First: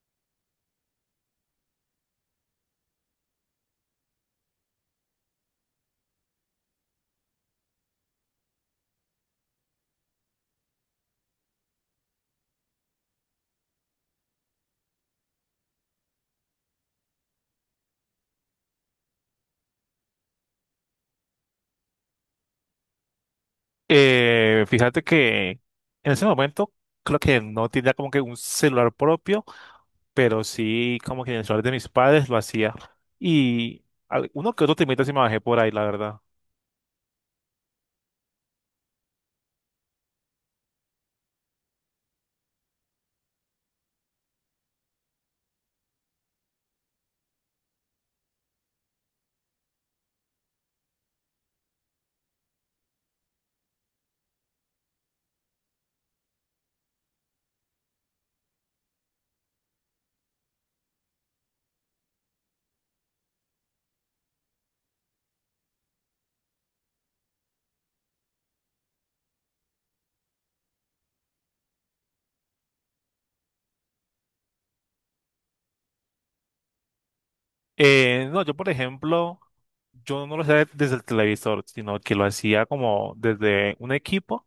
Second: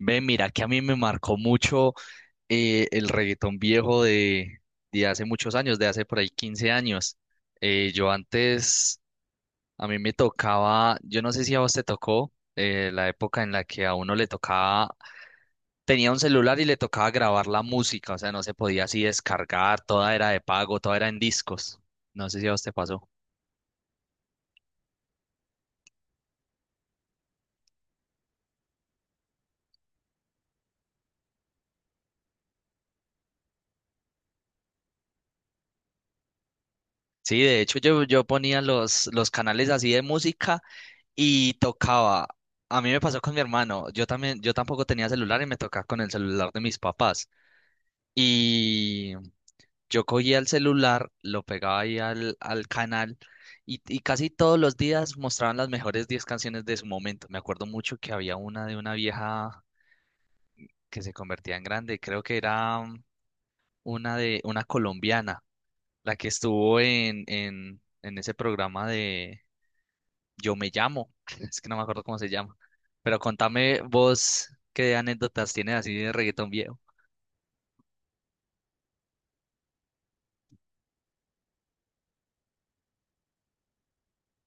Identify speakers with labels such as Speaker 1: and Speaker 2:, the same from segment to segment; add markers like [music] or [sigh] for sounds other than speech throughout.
Speaker 1: Ve, mira que a mí me marcó mucho el reggaetón viejo de hace muchos años, de hace por ahí 15 años. Eh, yo antes, a mí me tocaba, yo no sé si a vos te tocó la época en la que a uno le tocaba, tenía un celular y le tocaba grabar la música, o sea, no se podía así descargar, toda era de pago, toda era en discos. No sé si a vos te pasó.
Speaker 2: Fíjate que en ese momento creo que no tenía como que un celular propio, pero sí como que en el celular de mis padres lo hacía. Y uno que otro temita sí me bajé por ahí, la verdad.
Speaker 1: Sí, de hecho yo ponía los canales así de música. Y tocaba, a mí me pasó con mi hermano, yo también, yo tampoco tenía celular y me tocaba con el celular de mis papás. Y yo cogía el celular, lo pegaba ahí al canal y casi todos los días mostraban las mejores 10 canciones de su momento. Me acuerdo mucho que había una de una vieja que se convertía en grande, creo que era una de una colombiana, la que estuvo en ese programa de Yo Me Llamo, [laughs] es que no me acuerdo cómo se llama. Pero contame vos qué anécdotas tienes así de reggaetón viejo.
Speaker 2: No, yo por ejemplo, yo no lo hacía desde el televisor, sino que lo hacía como desde un equipo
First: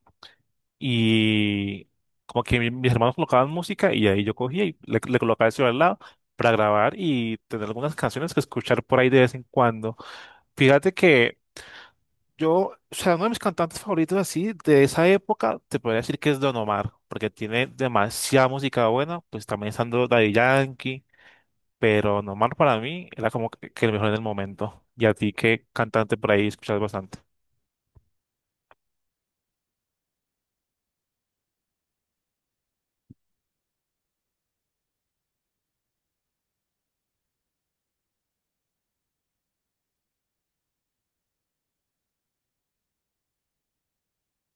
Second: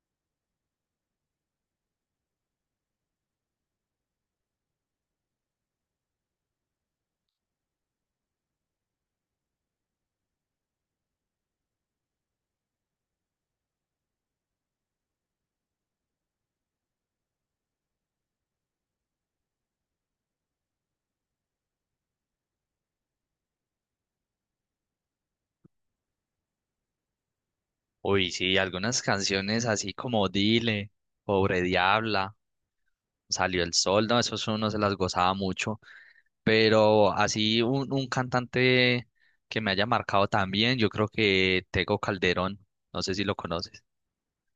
Speaker 2: y como que mis hermanos colocaban música y ahí yo cogía y le colocaba el celular al lado para grabar y tener algunas canciones que escuchar por ahí de vez en cuando. Fíjate que yo, o sea, uno de mis cantantes favoritos así de esa época, te podría decir que es Don Omar, porque tiene demasiada música buena, pues también estando Daddy Yankee, pero Don Omar para mí era como que el mejor en el momento. ¿Y a ti qué cantante por ahí escuchas bastante?
Speaker 1: Uy, sí, algunas canciones así como Dile, Pobre Diabla, Salió el Sol, no, esos uno se las gozaba mucho. Pero así un cantante que me haya marcado también, yo creo que Tego Calderón, no sé si lo conoces.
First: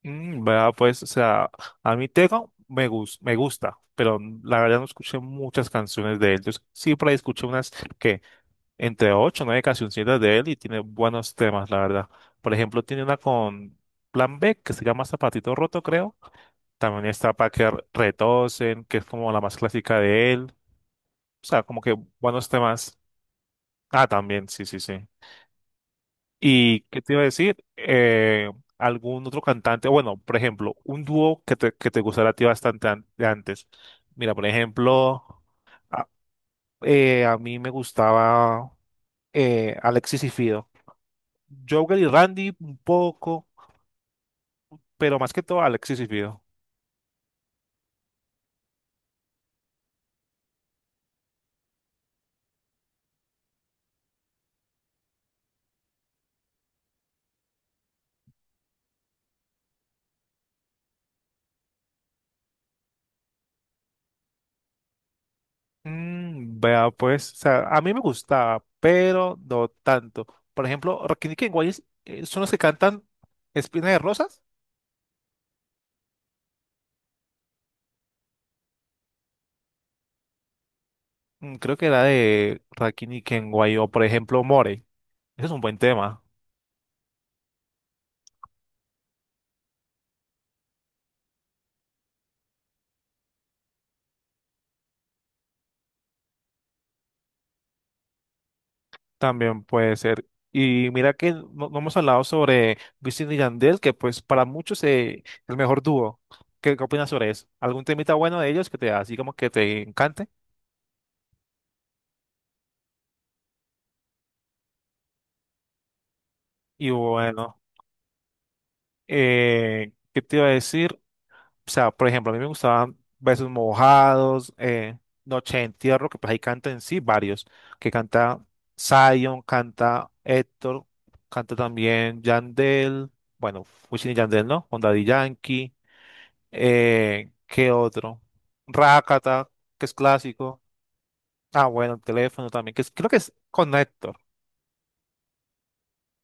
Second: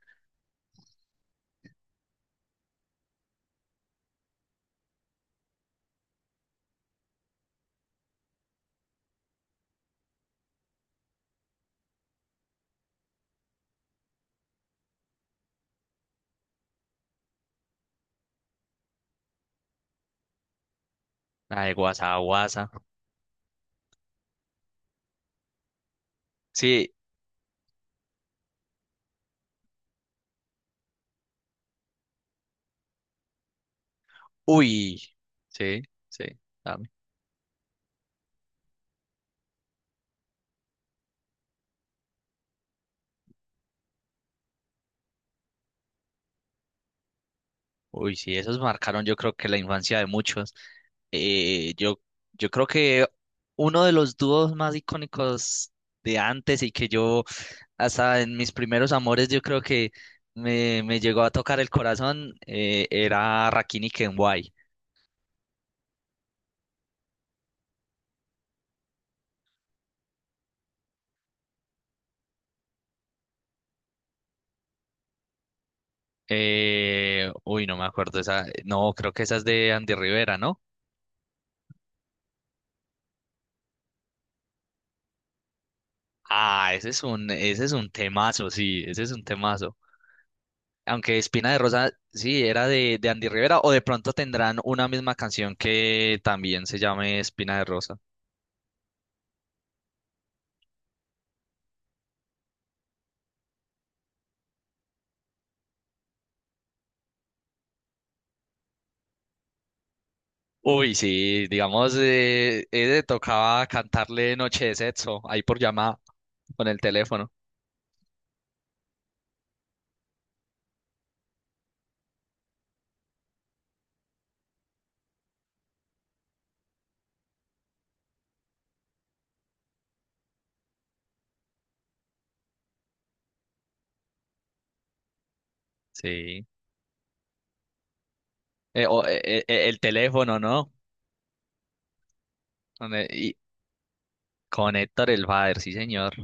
Speaker 2: Mm, vea, pues, o sea, a mí Tego me gusta, pero la verdad no escuché muchas canciones de él. Yo sí por ahí escuché unas que entre ocho o nueve cancioncitas de él y tiene buenos temas, la verdad. Por ejemplo, tiene una con Plan B que se llama Zapatito Roto, creo. También está para que retosen, que es como la más clásica de él. O
Speaker 1: La
Speaker 2: sea,
Speaker 1: de
Speaker 2: como que
Speaker 1: Guasa
Speaker 2: buenos
Speaker 1: Guasa.
Speaker 2: temas. Ah, también, sí, sí, sí. ¿Y
Speaker 1: Sí,
Speaker 2: qué te iba a decir? ¿Algún otro cantante? Bueno, por ejemplo, un dúo que te gustara a ti bastante de antes. Mira, por
Speaker 1: uy,
Speaker 2: ejemplo,
Speaker 1: sí,
Speaker 2: a,
Speaker 1: sí, dame.
Speaker 2: a mí me gustaba Alexis y Fido. Jogger y Randy un poco, pero más que todo Alexis y Fido.
Speaker 1: Uy, sí, esos marcaron yo creo que la infancia de muchos. Eh, yo, yo creo que uno de los dúos más icónicos de antes y que yo hasta en mis primeros amores yo creo que me llegó a tocar el corazón, era Rakim y Kenway.
Speaker 2: Mm, vea, pues, o sea, a mí me gustaba, pero no tanto. Por ejemplo, Rakini Kenway son los que cantan Espina de Rosas.
Speaker 1: No me acuerdo esa, no, creo que esa es de Andy Rivera, ¿no?
Speaker 2: Mm, creo que era de Rakini Kenway o, por ejemplo, More. Ese es un buen tema,
Speaker 1: Ah, ese es un temazo, sí, ese es un temazo. Aunque Espina de Rosa, sí, era de Andy Rivera, o de pronto tendrán una misma canción que también se llame Espina de Rosa.
Speaker 2: también puede ser. Y mira que no, no hemos hablado sobre Wisin y Yandel, que pues para muchos es el mejor dúo. ¿Qué, qué opinas sobre eso? ¿Algún temita bueno de ellos que te así como que te encante?
Speaker 1: Uy, sí, digamos, tocaba cantarle Noche de Sexo ahí por llamada con el
Speaker 2: Y
Speaker 1: teléfono.
Speaker 2: bueno, ¿qué te iba a decir? O sea, por ejemplo, a mí me gustaban Besos Mojados, Noche de Entierro, que pues ahí canta en sí varios, que canta Zion, canta Héctor, canta también Yandel, bueno, Wisin y Yandel, ¿no? Onda Daddy Yankee.
Speaker 1: Sí.
Speaker 2: ¿Qué otro? Rakata,
Speaker 1: El
Speaker 2: que es
Speaker 1: teléfono,
Speaker 2: clásico.
Speaker 1: ¿no?
Speaker 2: Ah, bueno, el teléfono también,
Speaker 1: Con,
Speaker 2: creo que es con Héctor.
Speaker 1: con Héctor el Father, sí, señor.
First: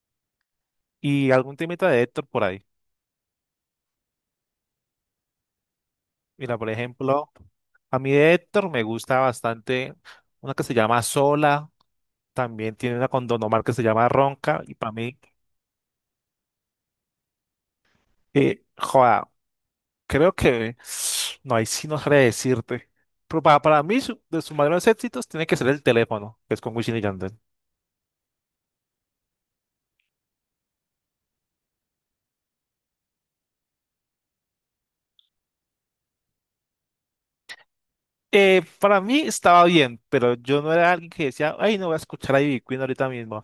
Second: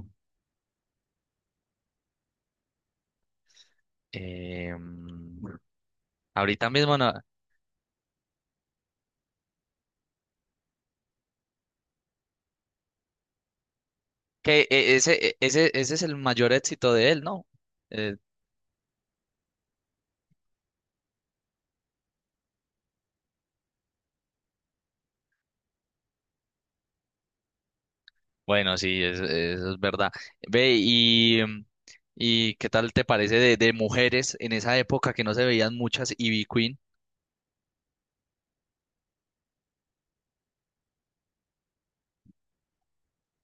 Speaker 2: Y algún temita de Héctor por ahí.
Speaker 1: Eh, mm,
Speaker 2: Mira,
Speaker 1: Ahorita
Speaker 2: por
Speaker 1: mismo no.
Speaker 2: ejemplo, a mí de Héctor me gusta bastante una que se llama Sola. También tiene una con Don Omar que se llama
Speaker 1: Que
Speaker 2: Ronca. Y para mí,
Speaker 1: ese es el mayor éxito de él, ¿no? Eh,
Speaker 2: joda, creo que [sighs] no, ahí sí no sabré decirte. Pero para mí, de sus mayores éxitos, tiene que ser el teléfono, que es con Wisin y Yandel.
Speaker 1: bueno, sí, es- eso es verdad. Ve, y ¿qué tal te parece de mujeres en esa época que no se veían muchas, y B-Queen?
Speaker 2: Para mí estaba bien, pero yo no era alguien que decía, ay, no voy a escuchar a Ivy Queen ahorita mismo,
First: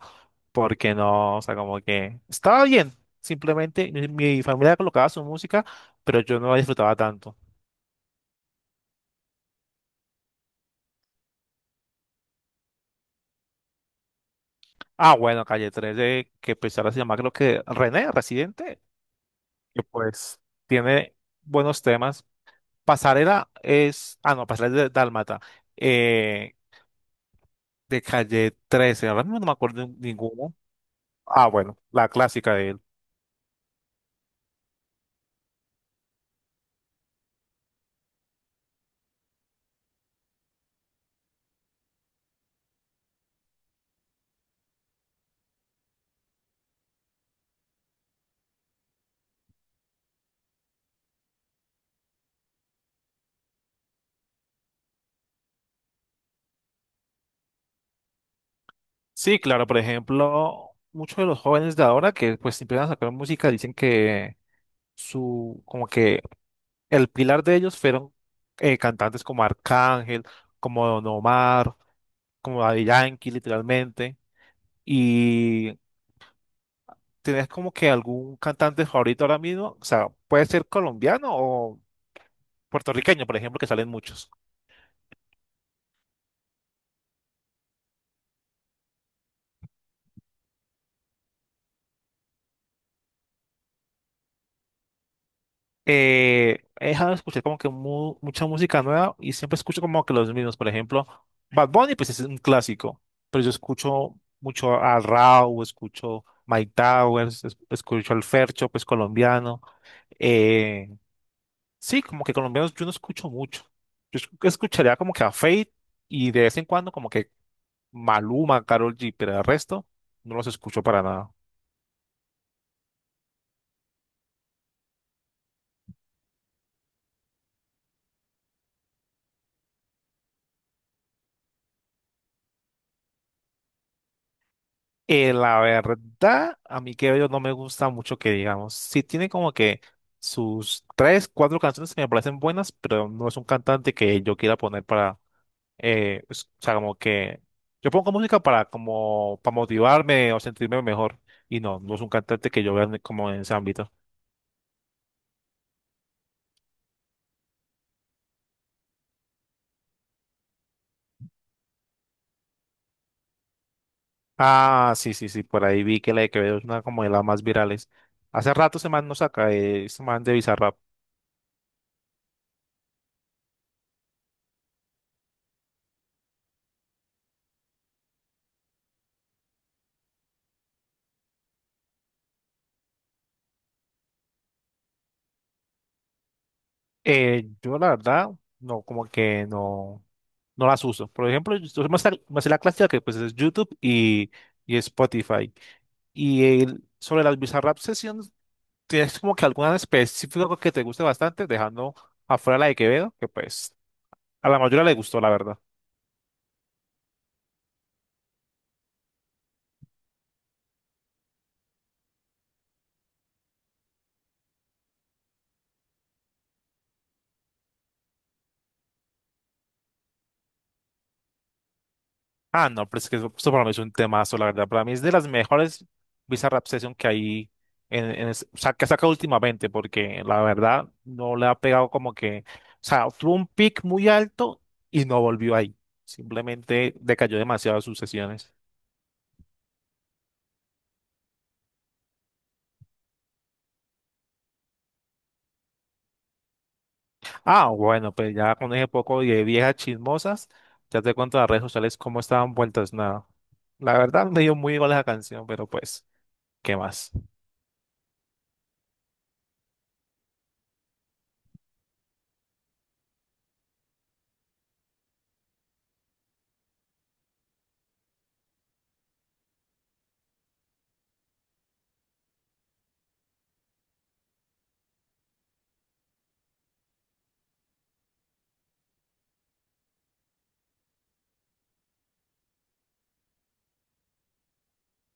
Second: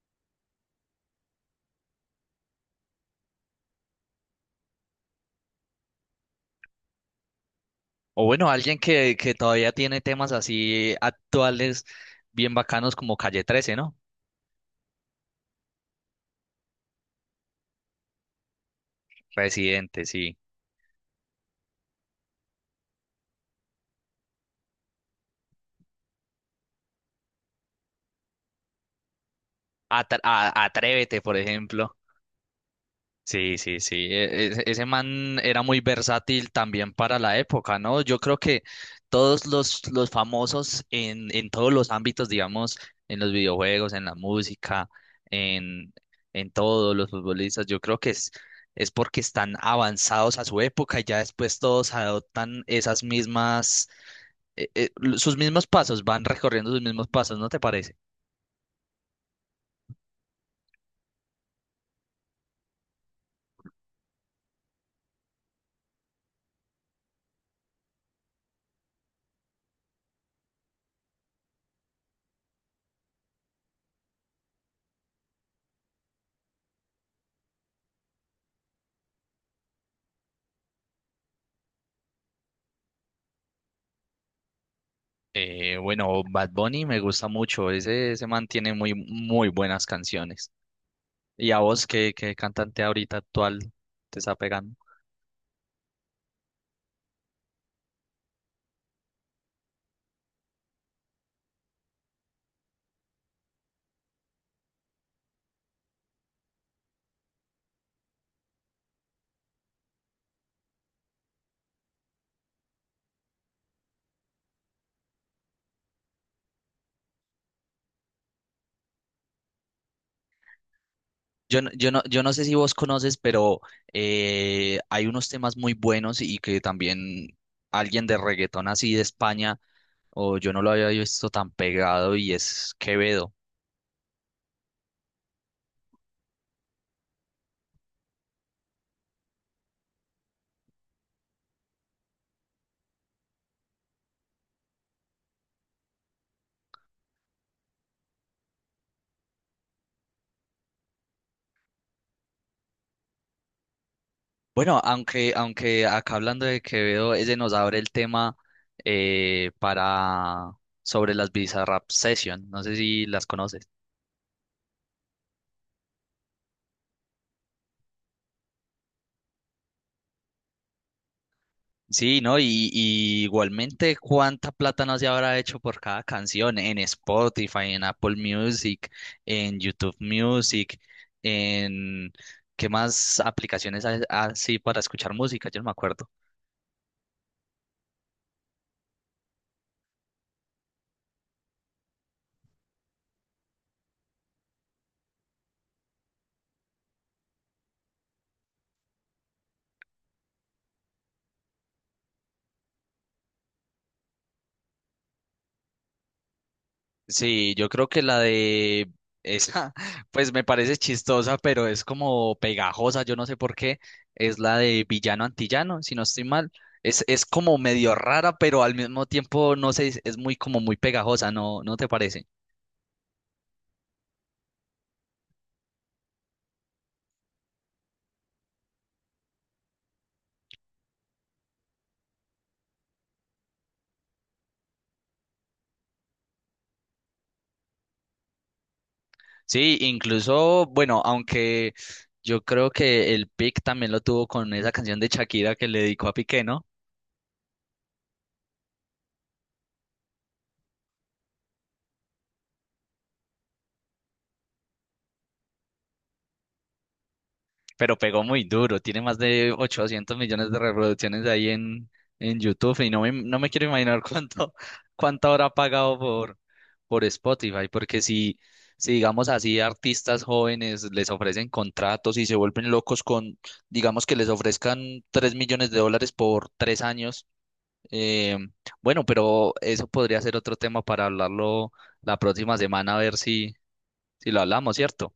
Speaker 2: porque no, o sea, como que estaba bien, simplemente mi familia colocaba su música, pero yo no la disfrutaba tanto.
Speaker 1: O bueno, alguien que todavía tiene temas así actuales, bien bacanos como Calle 13, ¿no?
Speaker 2: Ah, bueno, Calle 13, que pues ahora se llama creo que René, Residente, que
Speaker 1: Residente, sí.
Speaker 2: pues tiene buenos temas. Pasarela es, ah, no, Pasarela es de Dálmata, eh, de Calle 13, ahora mismo no me acuerdo de
Speaker 1: Atra-
Speaker 2: ninguno.
Speaker 1: a- Atrévete, por
Speaker 2: Ah, bueno,
Speaker 1: ejemplo.
Speaker 2: la clásica de
Speaker 1: Sí, sí, sí. e- e- Ese man era muy versátil también para la época, ¿no? Yo creo que todos los famosos en todos los ámbitos, digamos, en los videojuegos, en la música, en, en todos los futbolistas, yo creo que es porque están avanzados a su época y ya después todos adoptan esas mismas, eh, eh, sus mismos pasos, van recorriendo sus mismos pasos, ¿no te parece?
Speaker 2: sí, claro, por ejemplo, muchos de los jóvenes de ahora que pues si empiezan a sacar música dicen que su, como que el pilar de ellos fueron cantantes como Arcángel, como Don Omar, como Daddy Yankee, literalmente. Y ¿tenés como que algún cantante favorito ahora mismo? O sea, puede ser colombiano o puertorriqueño, por ejemplo, que salen muchos.
Speaker 1: Bueno, Bad Bunny me gusta mucho, ese man tiene muy buenas canciones. Y a vos, ¿ qué cantante ahorita actual te está pegando?
Speaker 2: Eh, he dejado de escuchar como que mucha música nueva y siempre escucho como que los mismos. Por ejemplo, Bad Bunny, pues es un clásico, pero yo escucho mucho a Rauw, escucho Mike Towers, escucho al Fercho, pues colombiano. Eh, sí, como que colombianos yo no escucho mucho. Yo escucharía como que a Fate y de vez en cuando como que Maluma, Karol G, pero el resto no los escucho para nada.
Speaker 1: Yo no sé si vos conoces, pero hay unos temas muy buenos y que también alguien de reggaetón así de España, o yo no lo había visto tan pegado, y es Quevedo.
Speaker 2: La verdad, a mí que yo no me gusta mucho que digamos. Sí tiene como que sus tres, cuatro canciones que me parecen buenas, pero no es un cantante que yo quiera poner para, o sea, como que yo pongo música para como para motivarme o sentirme mejor. Y no, no es un cantante que yo vea como en ese ámbito.
Speaker 1: Bueno, aunque acá hablando de Quevedo, ese nos abre el tema, para sobre las Bizarrap Session. No sé si las conoces.
Speaker 2: Ah, sí, sí, sí, por ahí vi que la de Quevedo es una como de las más virales. Hace rato ese man no saca, ese man de Bizarrap.
Speaker 1: Sí, ¿no? Y igualmente, ¿cuánta plata no se habrá hecho por cada canción en Spotify, en Apple Music, en YouTube Music, en qué más aplicaciones hay así para escuchar música? Yo no me acuerdo.
Speaker 2: Yo la verdad, no, como que no, no las uso. Por ejemplo, yo me sé la clásica que pues es YouTube y Spotify. Y sobre las Bizarrap Sessions, ¿tienes como que alguna en específico que te guste bastante, dejando afuera la de Quevedo, que pues a la mayoría le gustó, la verdad?
Speaker 1: Sí, yo creo que la de esa, [laughs] pues me parece chistosa, pero es como pegajosa, yo no sé por qué, es la de Villano Antillano, si no estoy mal. Es como medio rara, pero al mismo tiempo, no sé, es muy como muy pegajosa, ¿ no te parece?
Speaker 2: Ah, no, pero es que eso, esto para mí es un temazo, la verdad. Para mí es de las mejores Bizarrap Session que hay o sea, que saca últimamente, porque la verdad no le ha pegado como que, o sea, tuvo un pic muy alto y no volvió ahí. Simplemente decayó demasiado de sus sesiones.
Speaker 1: Sí, incluso, bueno, aunque yo creo que el pick también lo tuvo con esa canción de Shakira que le dedicó a Piqué, ¿no?
Speaker 2: Ah, bueno, pues ya con ese poco de viejas chismosas, ya te cuento las redes sociales cómo estaban vueltas nada. La verdad me dio muy igual esa canción, pero pues, ¿qué más?
Speaker 1: Pero pegó muy duro, tiene más de 800 millones de reproducciones ahí en YouTube y no me quiero imaginar cuánto, [laughs] cuánto habrá pagado por Spotify, porque si digamos así, artistas jóvenes les ofrecen contratos y se vuelven locos con, digamos que les ofrezcan 3 millones de dólares por 3 años. Eh, bueno, pero eso podría ser otro tema para hablarlo la próxima semana, a ver si lo hablamos, ¿cierto?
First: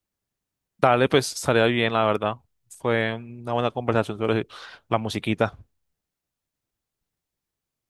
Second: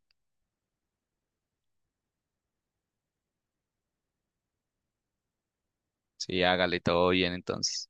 Speaker 2: Dale, pues estaría bien, la verdad. Fue una buena conversación sobre la musiquita.
Speaker 1: Sí, hágale todo bien entonces.